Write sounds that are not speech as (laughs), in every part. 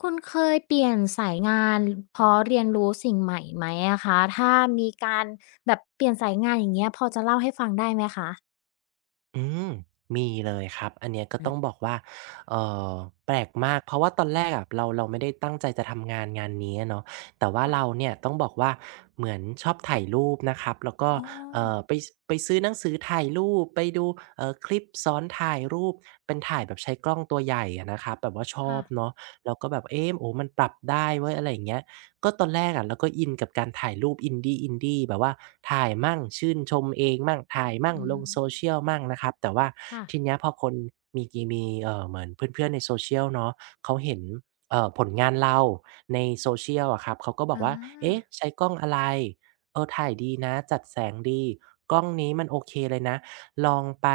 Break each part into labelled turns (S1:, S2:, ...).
S1: คุณเคยเปลี่ยนสายงานเพราะเรียนรู้สิ่งใหม่ไหมอะคะถ้ามีการแบบเปลี่ยนสายงานอย่างเงี้ยพอจะเล่าให้ฟังได้ไหมคะ
S2: อืมมีเลยครับอันเนี้ยก็
S1: อื
S2: ต้องบอ
S1: ม
S2: กว่าเออแปลกมากเพราะว่าตอนแรกอะเราไม่ได้ตั้งใจจะทำงานนี้อะเนาะแต่ว่าเรา
S1: ค่ะ
S2: เนี่ยต้องบอกว่าเหมือนชอบถ่ายรูปนะครับแล้วก็
S1: อ๋อ
S2: ไปซื้อหนังสือถ่ายรูปไปดูคลิปสอนถ่ายรูปเป็นถ่ายแบบใช้กล้องตัวใหญ่อะนะครับแบบว่าชอ
S1: ค่ะ
S2: บเนาะแล้วก็แบบเอ๊โอ้มันปรับได้เว้ยอะไรอย่างเงี้ย ก็ตอนแรกอะเราก็อินกับการถ่ายรูป i n ี้ e ินดี้แบบว่าถ่ายมั่งชื่นชมเองมั่งถ่ายมั่ง
S1: อื
S2: ลง
S1: ม
S2: โซเชียลมั่งนะครับแต่ว่า
S1: ค่ะ
S2: ทีเนี้ยพอคนมีเหมือนเพื่อนๆใน social เชียลเนาะเขาเห็นผลงานเราใน social อะครับเขาก็บอก
S1: อา
S2: ว่าเอ๊ะใช้กล้องอะไรถ่ายดีนะจัดแสงดีกล้องนี้มันโอเคเลยนะลองไป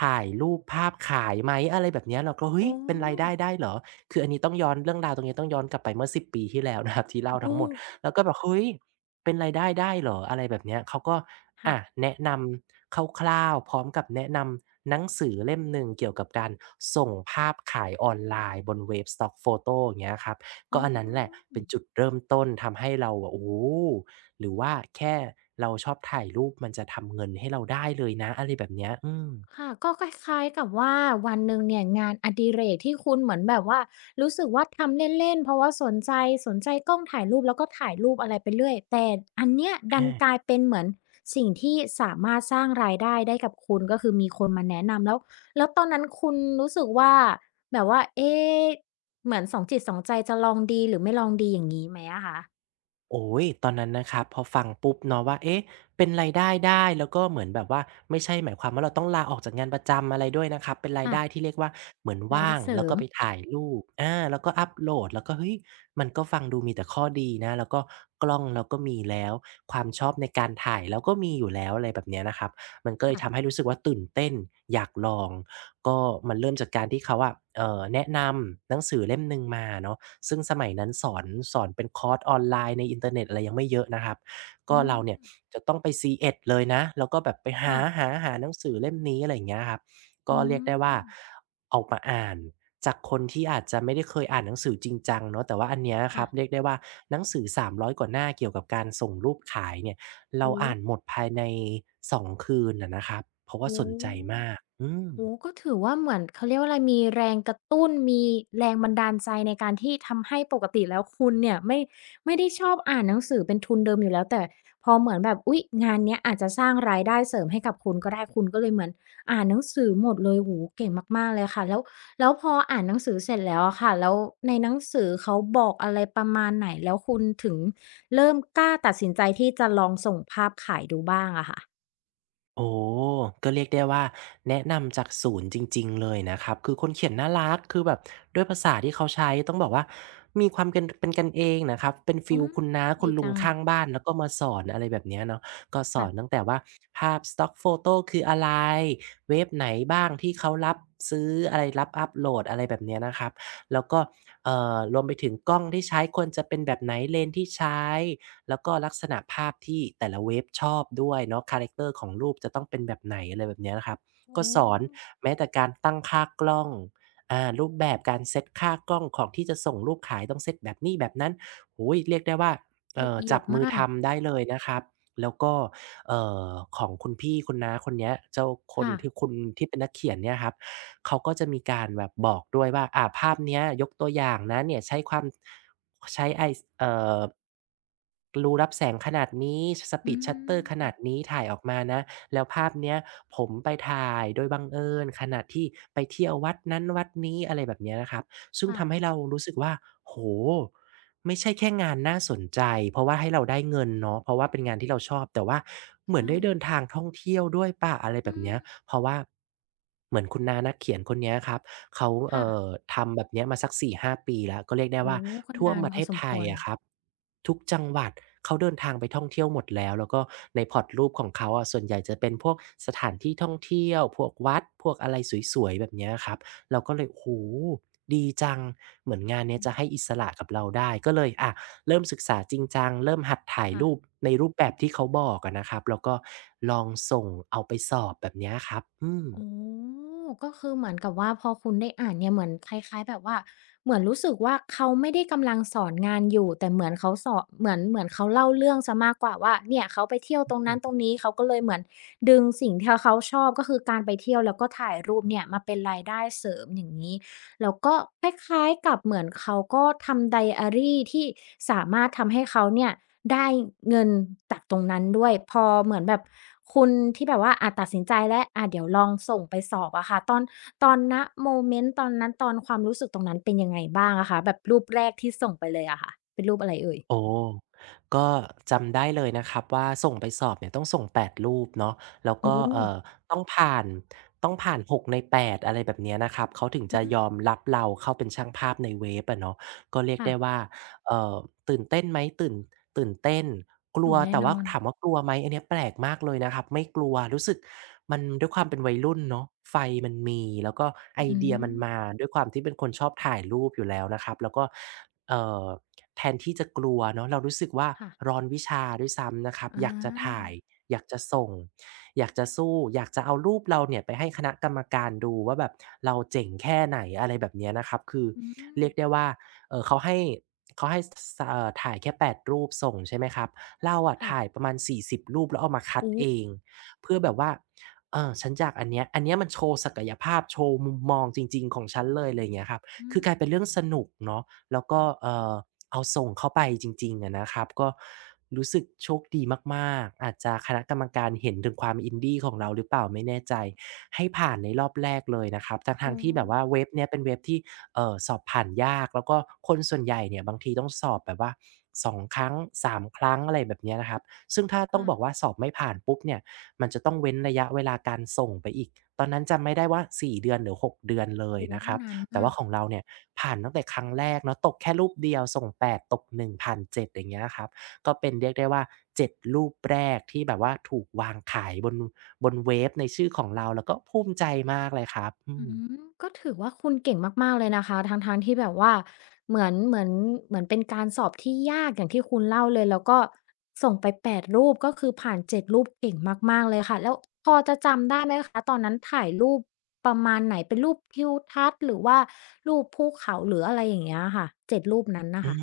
S2: ถ่ายรูปภาพขายไหมอะไรแบบเนี้ยเราก็เฮ้ย
S1: โอ้
S2: เป็นรายได้ได้เหรอ คืออันนี้ต้องย้อนเรื่องราวตรงนี้ต้องย้อนกลับไปเมื่อ10ปีที่แล้วนะครับที่เล่า
S1: โอ้
S2: ทั้งหมดแล้วก็แบบเฮ้ยเป็นรายได้ได้เหรออะไรแบบเนี้ยเขาก็
S1: ค่ะ
S2: อะแนะนำคร่าวๆพร้อมกับแนะนำหนังสือเล่มหนึ่งเกี่ยวกับการส่งภาพขายออนไลน์บนเว็บ Stock Photo อย่างเงี้ยครับ
S1: อ๋
S2: ก็อันนั้นแหละ
S1: อ
S2: เป็นจุดเริ่มต้นทำให้เราอะโอ้โฮหรือว่าแค่เราชอบถ่ายรูปมันจะทำเงินให้เราได้เลยนะอะไรแบบเนี้ยอืม
S1: ค่ะก็คล้ายๆกับว่าวันหนึ่งเนี่ยงานอดิเรกที่คุณเหมือนแบบว่ารู้สึกว่าทำเล่นๆเพราะว่าสนใจสนใจกล้องถ่ายรูปแล้วก็ถ่ายรูปอะไรไปเรื่อยแต่อันเนี้ยดันกลาย
S2: อา
S1: เป็นเหมือนสิ่งที่สามารถสร้างรายได้ได้กับคุณก็คือมีคนมาแนะนำแล้วแล้วตอนนั้นคุณรู้สึกว่าแบบว่าเอ๊ะเหมือนสองจิตสองใจจะลองดีหรือไม่ลองดีอย่างงี้ไหมอะคะ
S2: โอ้ยตอนนั้นนะครับพอฟังปุ๊บเนาะว่า เอ๊ะ เป็นรายได้ได้ แล้วก็เหมือนแบบว่าไม่ใช่หมายความว่าเราต้องลาออกจากงานประจำอะไรด้วยนะครับ เป็นรายได้
S1: ค่ะ
S2: ที่เรียกว่าเหมือน
S1: ราย
S2: ว่า
S1: ได้
S2: ง
S1: เสริ
S2: แล้วก็
S1: ม
S2: ไปถ่ายรูปอาแล้วก็อัปโหลดแล้วก็เฮ้ย มันก็ฟังดูมีแต่ข้อดีนะ แล้วก็กล้องเราก็มีแล้ว ความชอบในการถ่ายเราก็มีอยู่แล้วอะไรแบบเนี้ยนะครับมันก็เลยทำให้
S1: ค่ะ
S2: รู้สึกว่าตื่นเต้นอยากลอง ก็มันเริ่มจากการที่เขาอะแนะนำหนังสือเล่มหนึ่งมาเนาะซึ่งสมัยนั้นสอนเป็นคอร์สออนไลน์ในอินเทอร์เน็ตอะไรยังไม่เยอะนะครับก็
S1: อื
S2: เรา
S1: ม
S2: เนี่ยจะต้องไปซีเอ็ดเลยนะแล้วก็แบบไปหา
S1: ค่ะ
S2: หาหาหนังสือเล่มนี้อะไรอย่างเงี้ยครับก็
S1: อื
S2: เรียกได้ว่า
S1: ม
S2: ออกมาอ่านจากคนที่อาจจะไม่ได้เคยอ่านหนังสือจริงจังเนาะแต่ว่าอันเนี้ยครั
S1: ค่ะ
S2: บเรียกได้ว่าหนังสือสามร้อยกว่าหน้าเกี่ยวกับการส่งรูปขายเนี่ยเรา
S1: โอ้
S2: อ่านห
S1: โฮ
S2: มดภายในสองคืนอะนะครับเพราะว่าส
S1: โอ้
S2: นใจมากอืม
S1: โอ้โฮก็ถือว่าเหมือนเขาเรียกว่าอะไรมีแรงกระตุ้นมีแรงบันดาลใจในการที่ทำให้ปกติแล้วคุณเนี่ยไม่ได้ชอบอ่านหนังสือเป็นทุนเดิมอยู่แล้วแต่พอเหมือนแบบอุ๊ยงานเนี้ยอาจจะสร้างรายได้เสริมให้กับคุณก็ได้คุณก็เลยเหมือนอ่านหนังสือหมดเลยโอ้โฮเก่งมากๆเลยค่ะแล้วแล้วพออ่านหนังสือเสร็จแล้วอะค่ะแล้วในหนังสือเขาบอกอะไรประมาณไหนแล้วคุณถึงเริ่มกล้าตัดสินใจที่จะลองส่งภาพขายดูบ้างอะค่ะ
S2: โอ้ก็เรียกได้ว่าแนะนำจากศูนย์จริงๆเลยนะครับคือคนเขียนน่ารักคือแบบด้วยภาษาที่เขาใช้ต้องบอกว่ามีความเป็นกันเองนะครับเป็นฟี
S1: อื
S2: ล
S1: ม
S2: คุณน้าคุ
S1: ดี
S2: ณลุง
S1: จัง
S2: ข้างบ้านแล้วก็มาสอนอะไรแบบเนี้ยเนาะก็สอ
S1: ค่ะ
S2: นตั้งแต่ว่าภาพ Stock Photo คืออะไรเว็บไหนบ้างที่เขารับซื้ออะไรรับอัปโหลดอะไรแบบเนี้ยนะครับแล้วก็รวมไปถึงกล้องที่ใช้ควรจะเป็นแบบไหนเลนส์ที่ใช้ แล้วก็ลักษณะภาพที่แต่ละเวฟชอบด้วยเนาะคาแรกเตอร์ของรูปจะต้องเป็นแบบไหนอะไรแบบเนี้ยนะครับก็
S1: โอ้
S2: สอนแม้แต่การตั้งค่ากล้องอ่ารูปแบบการเซตค่ากล้องของที่จะส่งรูปขายต้องเซตแบบนี้แบบนั้นโอ้โฮเรียกได้ว่า
S1: ละเอีย
S2: จับ
S1: ด
S2: มือ
S1: มาก
S2: ทำได้เลยนะครับแล้วก็เอ่อของคุณพี่คุณน้าคนเนี้ยเจ้าคน
S1: ค่ะ
S2: ที่คุณที่เป็นนักเขียนเนี่ยครับ เขาก็จะมีการแบบบอกด้วยว่าอ่าภาพเนี้ยยกตัวอย่างนะเนี่ยใช้ความใช้ไอสเอ่อรูรับแสงขนาดนี้
S1: อื
S2: speed shutter ขนา
S1: ม
S2: ดนี้ถ่ายออกมานะแล้วภาพเนี้ยผมไปถ่ายโดยบังเอิญขณะที่ไปเที่ยววัดนั้นวัดนี้อะไรแบบเนี้ยนะครับซึ่ง
S1: ค่ะ
S2: ทำให้เรารู้สึกว่าโอ้โฮ ไม่ใช่แค่งานน่าสนใจเพราะว่าให้เราได้เงินเนาะเพราะว่าเป็นงานที่เราชอบแต่ว่าเหมือน
S1: ใช่
S2: ได้เดินทางท่องเที่ยวด้วยเปล่าอะไรแบ
S1: อื
S2: บเนี้
S1: ม
S2: ยเพราะว่าเหมือนคุณน้านักเขียนคนเนี้ยครับเขา
S1: ค่ะ
S2: ทำแบบเนี้ยมาสักสี่ห้าปีแล้วก็เรียกได้
S1: โอ้
S2: ว่า
S1: โฮก็
S2: ทั่ว
S1: นาน
S2: ประ
S1: พ
S2: เท
S1: อ
S2: ศ
S1: สม
S2: ไท
S1: ค
S2: ย
S1: วร
S2: อะครับทุกจังหวัดเขาเดินทางไปท่องเที่ยวหมดแล้วแล้วก็ในพอร์ตรูปของเขาอะส่วนใหญ่จะเป็นพวกสถานที่ท่องเที่ยวพวกวัดพวกอะไรสวยๆแบบเนี้ยครับ เราก็เลยโอ้โฮดีจังเหมือนงานเนี้ย
S1: อื
S2: จะให้
S1: ม
S2: อิสระกับเราได้ก็เลยอะเริ่มศึกษาจริงจังเริ่มหัดถ่าย
S1: ค่ะ
S2: รูปในรูปแบบที่เขาบอกอะนะครับแล้วก็ลองส่งเอาไปสอบแบบเนี้ยครับอืม
S1: อ๋อก็คือเหมือนกับว่าพอคุณได้อ่านเนี่ยเหมือนคล้ายๆแบบว่าเหมือนรู้สึกว่าเขาไม่ได้กำลังสอนงานอยู่แต่เหมือนเขาสอนเหมือนเขาเล่าเรื่องเสียมากกว่าว่าเนี่ยเขาไปเที่ยวตรงนั้นตรงนี้เขาก็เลยเหมือนดึงสิ่งที่เขาชอบก็คือการไปเที่ยวแล้วก็ถ่ายรูปเนี่ยมาเป็นรายได้เสริมอย่างงี้ แล้วก็คล้ายๆกับเหมือนเขาก็ทำไดอารีที่สามารถทำให้เขาเนี่ยได้เงินจากตรงนั้นด้วยพอเหมือนแบบคุณที่แบบว่าอะตัดสินใจแล้วอะเดี๋ยวลองส่งไปสอบอะค่ะตอนตอนณโมเมนต์ตอนนั้นตอนความรู้สึกตรงนั้นเป็นยังไงบ้างอะคะแบบรูปแรกที่ส่งไปเลยอะค่ะเป็นรูปอะไรเอ่ย
S2: โอ้ก็จำได้เลยนะครับว่าส่งไปสอบเนี่ยต้องส่ง8รูปเนาะแล้ว
S1: โอ้
S2: ก็ต้องผ่านต้องผ่าน6ใน8อะไรแบบเนี้ยนะครับเขาถึงจะ
S1: อืม
S2: ยอมรับเราเข้าเป็นช่างภาพในเว็บอะเนาะก็เรียก
S1: ค่ะ
S2: ได้ว่าเอ่อตื่นเต้นไหมตื่นเต้นก
S1: ห
S2: ลั
S1: นู
S2: ว
S1: แน่
S2: แต่
S1: น
S2: ว่า
S1: อน
S2: ถามว่ากลัวไหมอันเนี้ยแปลกมากเลยนะครับไม่กลัวรู้สึกมันด้วยความเป็นวัยรุ่นเนาะไฟมันมีแล้วก็ไอ
S1: อื
S2: เดียมัน
S1: ม
S2: มาด้วยความที่เป็นคนชอบถ่ายรูปอยู่แล้วนะครับแล้วก็เอ่อ แทนที่จะกลัวเนาะเรารู้สึกว่า
S1: ค่ะ
S2: ร้อนวิชาด้วยซ้ำนะครับ
S1: อ
S2: อยากจะถ่า
S1: า
S2: ยอยากจะส่งอยากจะสู้อยากจะเอารูปเราเนี่ยไปให้คณะกรรมการดูว่าแบบเราเจ๋งแค่ไหนอะไรแบบเนี้ยนะครับคือ
S1: อืม
S2: เรียกได้ว่าเอ่อเขาให้เขาให้ถ่ายแค่8รูปส่งใช่ไหมครับเราอะ
S1: ค่ะ
S2: ถ่ายประมาณ40รูปแล้วเอามาคัด
S1: โอ้
S2: เองเพื่อแบบว่าเออฉันอยากอันเนี้ยมันโชว์ศักยภาพโชว์มุมมองจริงๆของฉันเลยไรเงี้ยครับ
S1: อื
S2: คือ
S1: ม
S2: กลายเป็นเรื่องสนุกเนาะ แล้วก็เอาส่งเข้าไปจริงๆอะนะครับก็รู้สึกโชคดีมากๆอาจจะคณะกรรมการเห็นถึงความอินดี้ของเราหรือเปล่าไม่แน่ใจให้ผ่านในรอบแรกเลยนะครับทั้ง
S1: โอ้
S2: ๆที่แบบว่าเว็บเนี้ยเป็นเว็บที่สอบผ่านยากแล้วก็คนส่วนใหญ่เนี่ยบางทีต้องสอบแบบว่า2ครั้ง3ครั้งอะไรแบบเนี้ยนะครับซึ่งถ้าต้องบอก
S1: ค่ะ
S2: ว่าสอบไม่ผ่านปุ๊บเนี่ยมันจะต้องเว้นระยะเวลาการส่งไปอีกตอนนั้นจำไม่ได้ว่า4 เดือนหรือ 6 เดือนเลย
S1: โอ้
S2: นะครับ
S1: นาน
S2: แต่
S1: มา
S2: ว่า
S1: ก
S2: ของเราเนี่ยผ่านตั้งแต่ครั้งแรกเนาะตกแค่รูปเดี
S1: อื
S2: ยว
S1: ม
S2: ส่ง
S1: อ
S2: 8ตก1ผ่าน7อย่างเงี้ยครับก็เป็นเรียกได้ว่า7รูปแรกที่แบบว่าถูกวางขายบนเว็บในชื่อของเราแล้วก็ภูมิใจมากเลยครับอื
S1: ื
S2: ม
S1: มก็ถือว่าคุณเก่งมากๆเลยนะคะทั้งๆที่แบบว่าเหมือนเหมือนเหมือนเป็นการสอบที่ยากอย่างที่คุณเล่าเลย แล้วก็ส่งไป8รูปก็คือผ่าน7รูปเก่งมากๆเลยค่ะแล้วพอจะจำได้ไหมคะตอนนั้นถ่ายรูปประมาณไหน เป็นรูปทิวทัศน์หรือว่ารูปภูเขาหรืออะไรอย่างเงี้ยค่ะเจ็ดรูปนั้นน่ะ
S2: อื
S1: ค่ะ
S2: ม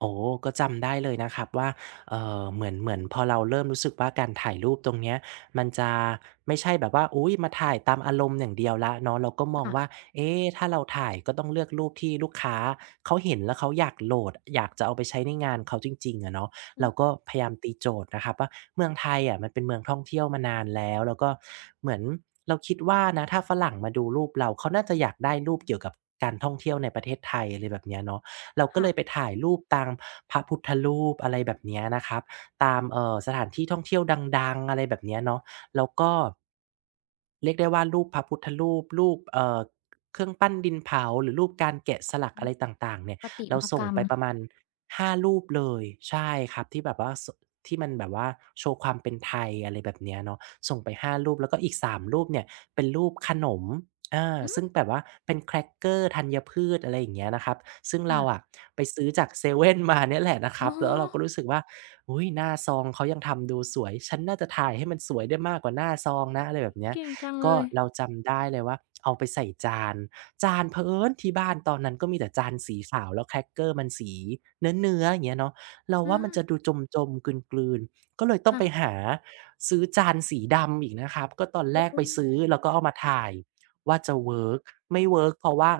S2: โอ้ก็จำได้เลยนะครับว่าเหมือนพอเราเริ่มรู้สึกว่าการถ่ายรูปตรงเนี้ยมันจะไม่ใช่แบบว่าอุ๊ยมาถ่ายตามอารมณ์อย่างเดียวแล้วเนาะเราก็มองว่า
S1: ค่ะ
S2: เอ๊ถ้าเราถ่ายก็ต้องเลือกรูปที่ลูกค้าเขาเห็นแล้วเขาอยากโหลดอยากจะเอาไปใช้ในงานเขาจริงๆอะเนาะ
S1: อื
S2: เรา
S1: ม
S2: ก็พยายามตีโจทย์นะครับว่าเมืองไทยอะมันเป็นเมืองท่องเที่ยวมานานแล้วแล้วก็เหมือนเราคิดว่านะถ้าฝรั่งมาดูรูปเราเขาน่าจะอยากได้รูปเกี่ยวกับการท่องเที่ยวในประเทศไทยอะไรแบบเนี้ยเนาะ เราก็เล
S1: ค่ะ
S2: ยไปถ่ายรูปตามพระพุทธรูปอะไรแบบเนี้ยนะครับตามสถานที่ท่องเที่ยวดังๆอะไรแบบเนี้ยเนาะแล้วก็เรียกได้ว่ารูปพระพุทธรูปรูปเครื่องปั้นดินเผาหรือรูปการแกะสลัก
S1: อื
S2: อะไร
S1: อ
S2: ต่างๆเนี่ย
S1: ประติ
S2: เรา
S1: มาก
S2: ส่ง
S1: รรม
S2: ไปประมาณ5รูปเลยใช่ครับที่แบบว่าที่มันแบบว่าโชว์ความเป็นไทยอะไรแบบเนี้ยเนาะส่งไป5รูปแล้วก็อีก3รูปเนี่ยเป็นรูปขนม อา
S1: อืม
S2: ซึ่งแบบว่าเป็นแครกเกอร์ธัญพืชอะไรอย่างเงี้ยนะครับซึ่งเราอะ
S1: ค่ะ
S2: ไปซื้อจากเซเว่นมาเนี่ยแหละนะครั
S1: อ๋อ
S2: บแล้วเราก็รู้สึกว่าอุ๊ยหน้าซองเขายังทำดูสวยฉันน่าจะถ่ายให้มันสวยได้มากกว่าหน้าซองนะอะไรแบบเนี้ย
S1: เก่งจังเล
S2: ก็
S1: ย
S2: เราจำได้เลยว่าเอาไปใส่จานจานเผอิญที่บ้านตอนนั้นก็มีแต่จานสีขาวแล้วแครกเกอร์มันสีเนื้อๆอย่างเงี้ยเนาะเราว่ามันจะ
S1: อา
S2: ดูจมๆกลืนๆก็เลยต้องไป
S1: ค่ะ
S2: หาซื้อจานสีดำอีกนะครับก็ตอน
S1: อ
S2: แรก
S1: ื
S2: ไปซื้อ
S1: ม
S2: แล้วก็เอามาถ่าย ว่าจะเวิร์กไม่เวิร์กเพราะว่า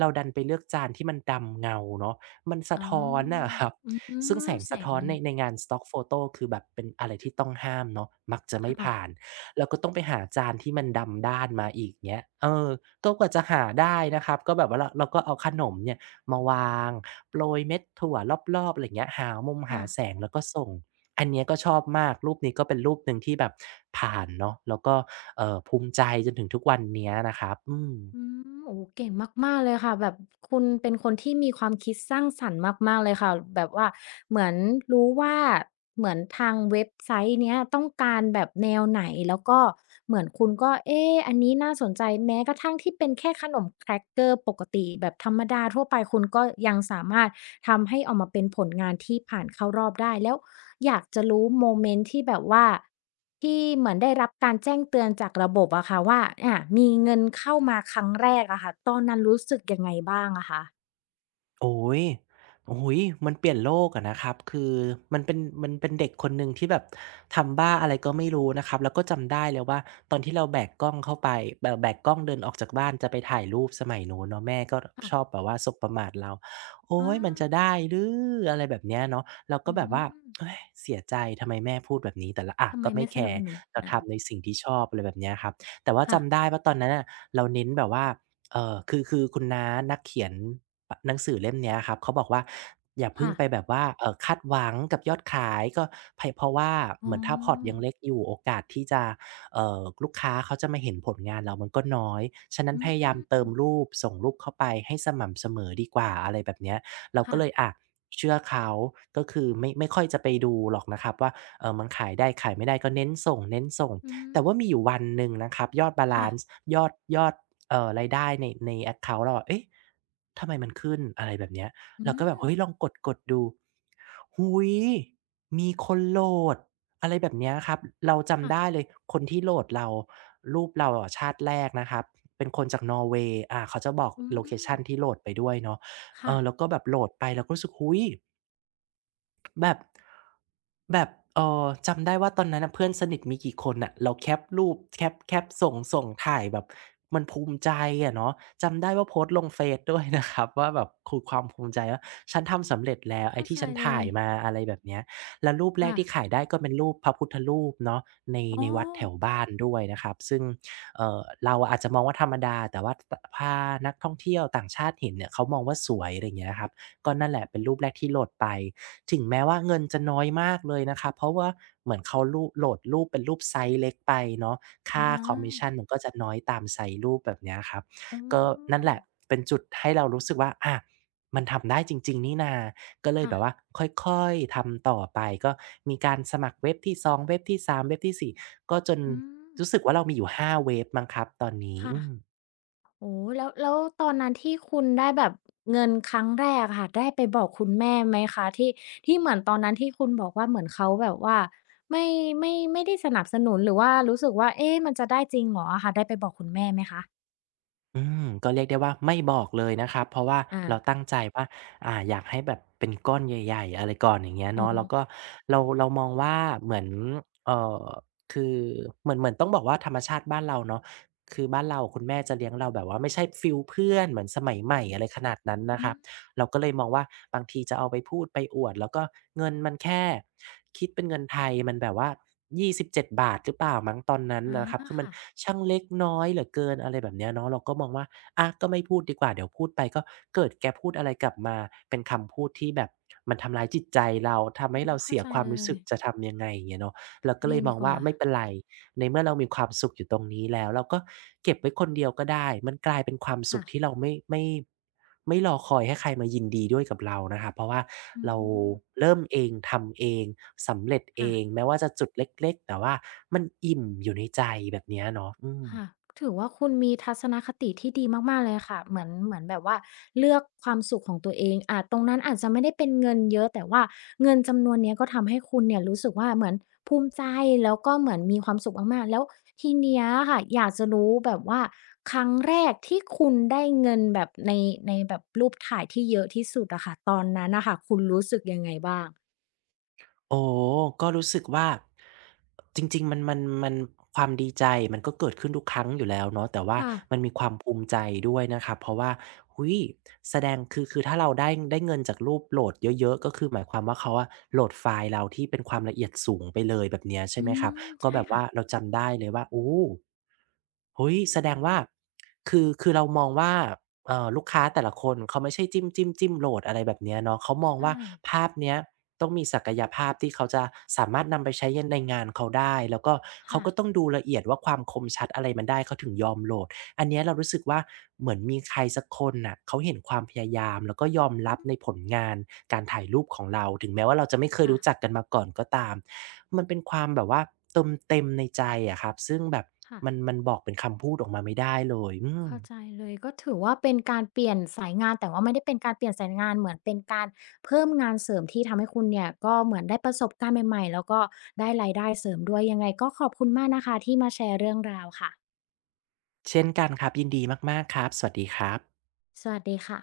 S2: เราดันไปเลือกจานที่มันดำเงาเนาะมันสะ
S1: อ๋
S2: ท้อน
S1: อ
S2: น่ะครับ
S1: อื
S2: ซึ่งแส
S1: ม
S2: ง
S1: แส
S2: สะ
S1: ง
S2: ท้อน
S1: มัน
S2: ในงาน Stock Photo คือแบบเป็นอะไรที่ต้องห้ามเนาะมักจะไม่ผ่าน
S1: ค่ะ
S2: เราก็ต้องไปหาจานที่มันดำด้านมาอีกเงี้ยเออก็กว่าจะหาได้นะครับก็แบบว่าเราก็เอาขนมเนี่ยมาวางโปรยเม็ดถั่วรอบๆอะไรอย่างเงี้ยหามุมหา
S1: ค่ะ
S2: แสงแล้วก็ส่ง อันเนี้ยก็ชอบมาก รูปนี้ก็เป็นรูปหนึ่งที่แบบผ่านเนาะแล้วก็ภูมิใจจนถึงทุกวันเนี้ยนะครับอืม
S1: อืมโอ้โฮเก่งมากๆเลยค่ะแบบคุณเป็นคนที่มีความคิดสร้างสรรค์มากๆเลยค่ะ แบบว่าเหมือนรู้ว่าเหมือนทางเว็บไซต์เนี้ยต้องการแบบแนวไหนแล้วก็เหมือนคุณก็เอ๊อันนี้น่าสนใจแม้กระทั่งที่เป็นแค่ขนมแครกเกอร์ปกติแบบธรรมดาทั่วไปคุณก็ยังสามารถ ทำให้ออกมาเป็นผลงานที่ผ่านเข้ารอบได้แล้วอยากจะรู้โมเมนต์ที่แบบว่าที่เหมือนได้รับการแจ้งเตือนจากระบบอะค่ะว่าอามีเงินเข้ามาครั้งแรกอะค่ะตอนนั้นรู้สึกยังไงบ้างอะคะ
S2: โอ้ยโอ้โฮมันเปลี่ยนโลกอะนะครับคือมันเป็นมันเป็นเด็กคนหนึ่งที่แบบทำบ้าอะไรก็ไม่รู้นะครับแล้วก็จำได้เลยว่าตอนที่เราแบกกล้องเข้าไปแบกกล้องเดินออกจากบ้านจะไปถ่ายรูปสมัยนู้นเนาะแม่ก็ชอบ
S1: ค่ะ
S2: แบบว่าสบประมาทเราโอ๊
S1: อา
S2: ยมันจะได้หรืออะไรแบบเนี้ยเนาะเราก็
S1: อื
S2: แบบว่า
S1: ม
S2: เฮ้ยเสียใจทำไมแม่พูดแบบนี้แต่เราอะ
S1: ทำไม
S2: ก็ไม่
S1: ไม่ส
S2: แค
S1: นับ
S2: ร์
S1: สนุน
S2: เรา
S1: อา
S2: ทำในสิ่งที่ชอบอะไรแบบเนี้ยครับแต่ว่า
S1: ค่ะ
S2: จำได้ว่าตอนนั้นน่ะเราเน้นแบบว่า เออคือคุณน้านักเขียนปหนังสือเล่มเนี้ยครับเขาบอกว่าอย่าเพิ่ง
S1: ค่ะ
S2: ไปแบบว่าคาดหวังกับยอดขายก็ไพเพราะว่า
S1: อ๋
S2: เห
S1: อ
S2: มือนถ้าพอร์ตยังเล็กอยู่โอกาสที่จะลูกค้าเขาจะมาเห็นผลงานเรามันก็น้อยฉะนั้น
S1: อื
S2: พยายามเติม
S1: ม
S2: รูปส่งรูปเข้าไปให้สม่ำเสมอดีกว่าอะไรแบบเนี้ยเราก็
S1: ค่ะ
S2: เลยอะเชื่อเขาก็คือไม่ค่อยจะไปดูหรอกนะครับว่ามันขายได้ขายไม่ได้ก็เน้นส่ง
S1: อื
S2: ๆแต่
S1: ม
S2: ว่ามีอยู่วันหนึ่งนะครับยอดบาลั
S1: ค่ะ
S2: นซ์ยอด รายได้ในแอ็กเคานต์เราอะเอ๊ะทำไมมันขึ้นอะไรแบบเนี้ย
S1: อื
S2: เราก็แบบ
S1: ม
S2: เฮ้ยลองกดดูอุ๊ยมีคนโหลดอะไรแบบเนี้ยครับเรา
S1: ค่ะ
S2: จำได้เลยคนที่โหลดเรารูปเราอะชาติแรกนะครับเป็นคนจากนอร์เวย์อาเขาจะบอก
S1: อื
S2: โลเค
S1: ม
S2: ชันที่โหลดไปด้วยเนาะเอ
S1: ค่ะ
S2: อแล้วก็แบบโหลดไปเราก็รู้สึกอุ๊ย แบบแบบจำได้ว่าตอนนั้นน่ะเพื่อนสนิทมีกี่คนน่ะเราแคปรูปแคปส่งถ่ายแบบมันภูมิใจอะเนาะจำได้ว่าโพสต์ลงเฟซด้วยนะครับ (laughs) ว่าแบบคือความภูมิใจว่าฉันทำสำเร็จแล้วไอ้
S1: เข้า
S2: ที่
S1: ใจ
S2: ฉัน
S1: เล
S2: ถ่า
S1: ย
S2: ยมาอะไรแบบเนี้ยแล้วรูปแรก
S1: ค่ะ
S2: ที่ขายได้ก็เป็นรูปพระพุทธรูปเนาะใน
S1: อ๋อ
S2: ในวัดแถวบ้านด้วยนะครับซึ่งเราอาจจะมองว่าธรรมดาแต่ว่าตพานักท่องเที่ยวต่างชาติเห็นเนี่ยเขามองว่าสวยอะไรอย่างเงี้ยครับก็นั่นแหละเป็นรูปแรกที่โหลดไป ถึงแม้ว่าเงินจะน้อยมากเลยนะครับเพราะว่าเหมือนเขารูปโหลดรูปเป็นรูปไซส์เล็กไปเนาะ
S1: อา
S2: ค่าคอมมิชชันมันก็จะน้อยตามไซส์รูปแบบเนี้ยครับ
S1: อ๋
S2: ก็นั่น
S1: อ
S2: แหละเป็นจุดให้เรารู้สึกว่าอามันทำได้จริงๆนี่นาก็เลย
S1: ค่ะ
S2: แบบว่าค่อยๆทำต่อไปก็มีการสมัครเว็บที่2เว็บที่3เว็บที่4ก็จน
S1: อืม
S2: รู้สึกว่าเรามีอยู่5เว็บมั้งครับตอนนี้
S1: ค่ะ
S2: อืม
S1: โอ้แล้วแล้วตอนนั้นที่คุณได้แบบเงินครั้งแรกอะค่ะได้ไปบอกคุณแม่ไหมคะที่ที่เหมือนตอนนั้นที่คุณบอกว่าเหมือนเขาแบบว่าไม่ไม่ได้สนับสนุนหรือว่ารู้สึกว่าเอ๊ะมันจะได้จริงเหรออะค่ะได้ไปบอกคุณแม่ไหมคะ
S2: อืมก็เรียกได้ว่าไม่บอกเลยนะครับเพราะว่า
S1: อา
S2: เราตั้งใจว่าอ่าอยากให้แบบเป็นก้อนใหญ่ๆอะไรก่อนอย่างเงี้ย
S1: อ๋อ
S2: เนาะแล้วก็เรามองว่าเหมือนเอ่อคือเหมือนต้องบอกว่าธรรมชาติบ้านเราเนาะคือบ้านเราคุณแม่จะเลี้ยงเราแบบว่าไม่ใช่ฟีลเพื่อนเหมือนสมัยใหม่อะไรขนาดนั้นนะค
S1: อื
S2: รั
S1: ม
S2: บ เราก็เลยมองว่าบางทีจะเอาไปพูดไปอวดแล้วก็เงินมันแค่คิดเป็นเงินไทยมันแบบว่ายี่สิบ27หรือเปล่ามั้งตอนนั้น
S1: อา
S2: นะครับคือมัน
S1: ค่ะ
S2: ช่างเล็กน้อยเหลือเกินอะไรแบบเนี้ยเนาะเราก็มองว่าอะก็ไม่พูดดีกว่าเดี๋ยวพูดไปก็เกิดแกพูดอะไรกลับมาเป็นคำพูดที่แบบมันทำร้ายจิตใจเราทำ
S1: อื
S2: ให้
S1: ม
S2: เรา
S1: เข้า
S2: เสีย
S1: ใจ
S2: ความ
S1: เล
S2: รู้
S1: ย
S2: สึกจะทำยังไงอย่างเงี้ยเนาะเราก็เล
S1: เลี่ย
S2: ย
S1: ง
S2: มอ
S1: ดี
S2: ง
S1: ก
S2: ว่า
S1: ว่า
S2: ไม่เป็นไร ในเมื่อเรามีความสุขอยู่ตรงนี้แล้วเราก็เก็บไว้คนเดียวก็ได้มันกลายเป็นความสุ
S1: ค่ะ
S2: ขที่เราไม่รอคอยให้ใครมายินดีด้วยกับเรานะครับเพราะว่า
S1: อื
S2: เรา
S1: ม
S2: เริ่มเองทำเองสำเร็จเอ
S1: ค่ะ
S2: งแม้ว่าจะจุดเล็กๆแต่ว่ามันอิ่มอยู่ในใจแบบเนี้ยเนาะอืม
S1: ค่ะถือว่าคุณมีทัศนคติที่ดีมากๆเลยค่ะเหมือนเหมือนแบบว่าเลือกความสุขของตัวเองอาตรงนั้นอาจจะไม่ได้เป็นเงินเยอะแต่ว่าเงินจำนวนเนี้ยก็ทำให้คุณเนี่ยรู้สึกว่าเหมือนภูมิใจแล้วก็เหมือนมีความสุขมากๆแล้วทีเนี้ยค่ะอยากจะรู้แบบว่าครั้งแรกที่คุณได้เงินแบบในในแบบรูปถ่ายที่เยอะที่สุดอะค่ะตอนนั้นน่ะค่ะคุณรู้สึกยังไงบ้าง
S2: โอ้ก็รู้สึกว่าจริงๆมันความดีใจมันก็เกิดขึ้นทุกครั้งอยู่แล้วเนาะแต่ว่า
S1: ค่ะ
S2: มันมีความภูมิใจด้วยนะครับเพราะว่าอุ๊ยแสดงคือถ้าเราได้เงินจากรูปโหลดเยอะๆก็คือหมายความว่าเขาอะโหลดไฟล์เราที่เป็นความละเอียดสูงไปเลยแบบเนี้ยใช่
S1: อื
S2: ไหมครับ
S1: ม
S2: ก็
S1: ใช่
S2: แบบ
S1: ค่ะ
S2: ว่าเราจำได้เลยว่าโอ้เฮ้ยแสดงว่าคือเรามองว่า ลูกค้าแต่ละคนเขาไม่ใช่จิ้มๆมจิ้มโหลดอะไรแบบเนี้ยเนาะเขาม
S1: ใช
S2: องว่า
S1: ่
S2: ภาพเนี้ยต้องมีศักยภาพที่เขาจะสามารถนำไปใช้ยในงานเขาได้แล้วก็เขา
S1: ค่ะ
S2: ก็ต้องดูละเอียดว่าความคมชัดอะไรมันได้เขาถึงยอมโหลดอันเนี้ยเรารู้สึกว่าเหมือนมีใครสักคนน่ะเขาเห็นความพยายามแล้วก็ยอมรับ
S1: อื
S2: ในผ
S1: ม
S2: ลงานการถ่ายรูปของเราถึงแม้ว่าเราจะไม่เคย
S1: ค่ะ
S2: รู้จักกันมาก่อนก็ตามมันเป็นความแบบว่าเติมเต็มในใจอะครับซึ่งแบบมัน
S1: ค่ะ
S2: มันบอกเป็นคำพูดออกมาไม่ได้เลยอืม
S1: เข้าใจเลยก็ถือว่าเป็นการเปลี่ยนสายงานแต่ว่าไม่ได้เป็นการเปลี่ยนสายงานเหมือนเป็นการเพิ่มงานเสริมที่ทำให้คุณเนี่ยก็เหมือนได้ประสบการณ์ใหม่ๆแล้วก็ได้รายได้เสริมด้วยยังไงก็ขอบคุณมากนะคะที่มาแชร์เรื่องราวค่ะ
S2: เช่นกันครับยินดีมากๆครับสวัสดีครับ
S1: สวัสดีค่ะ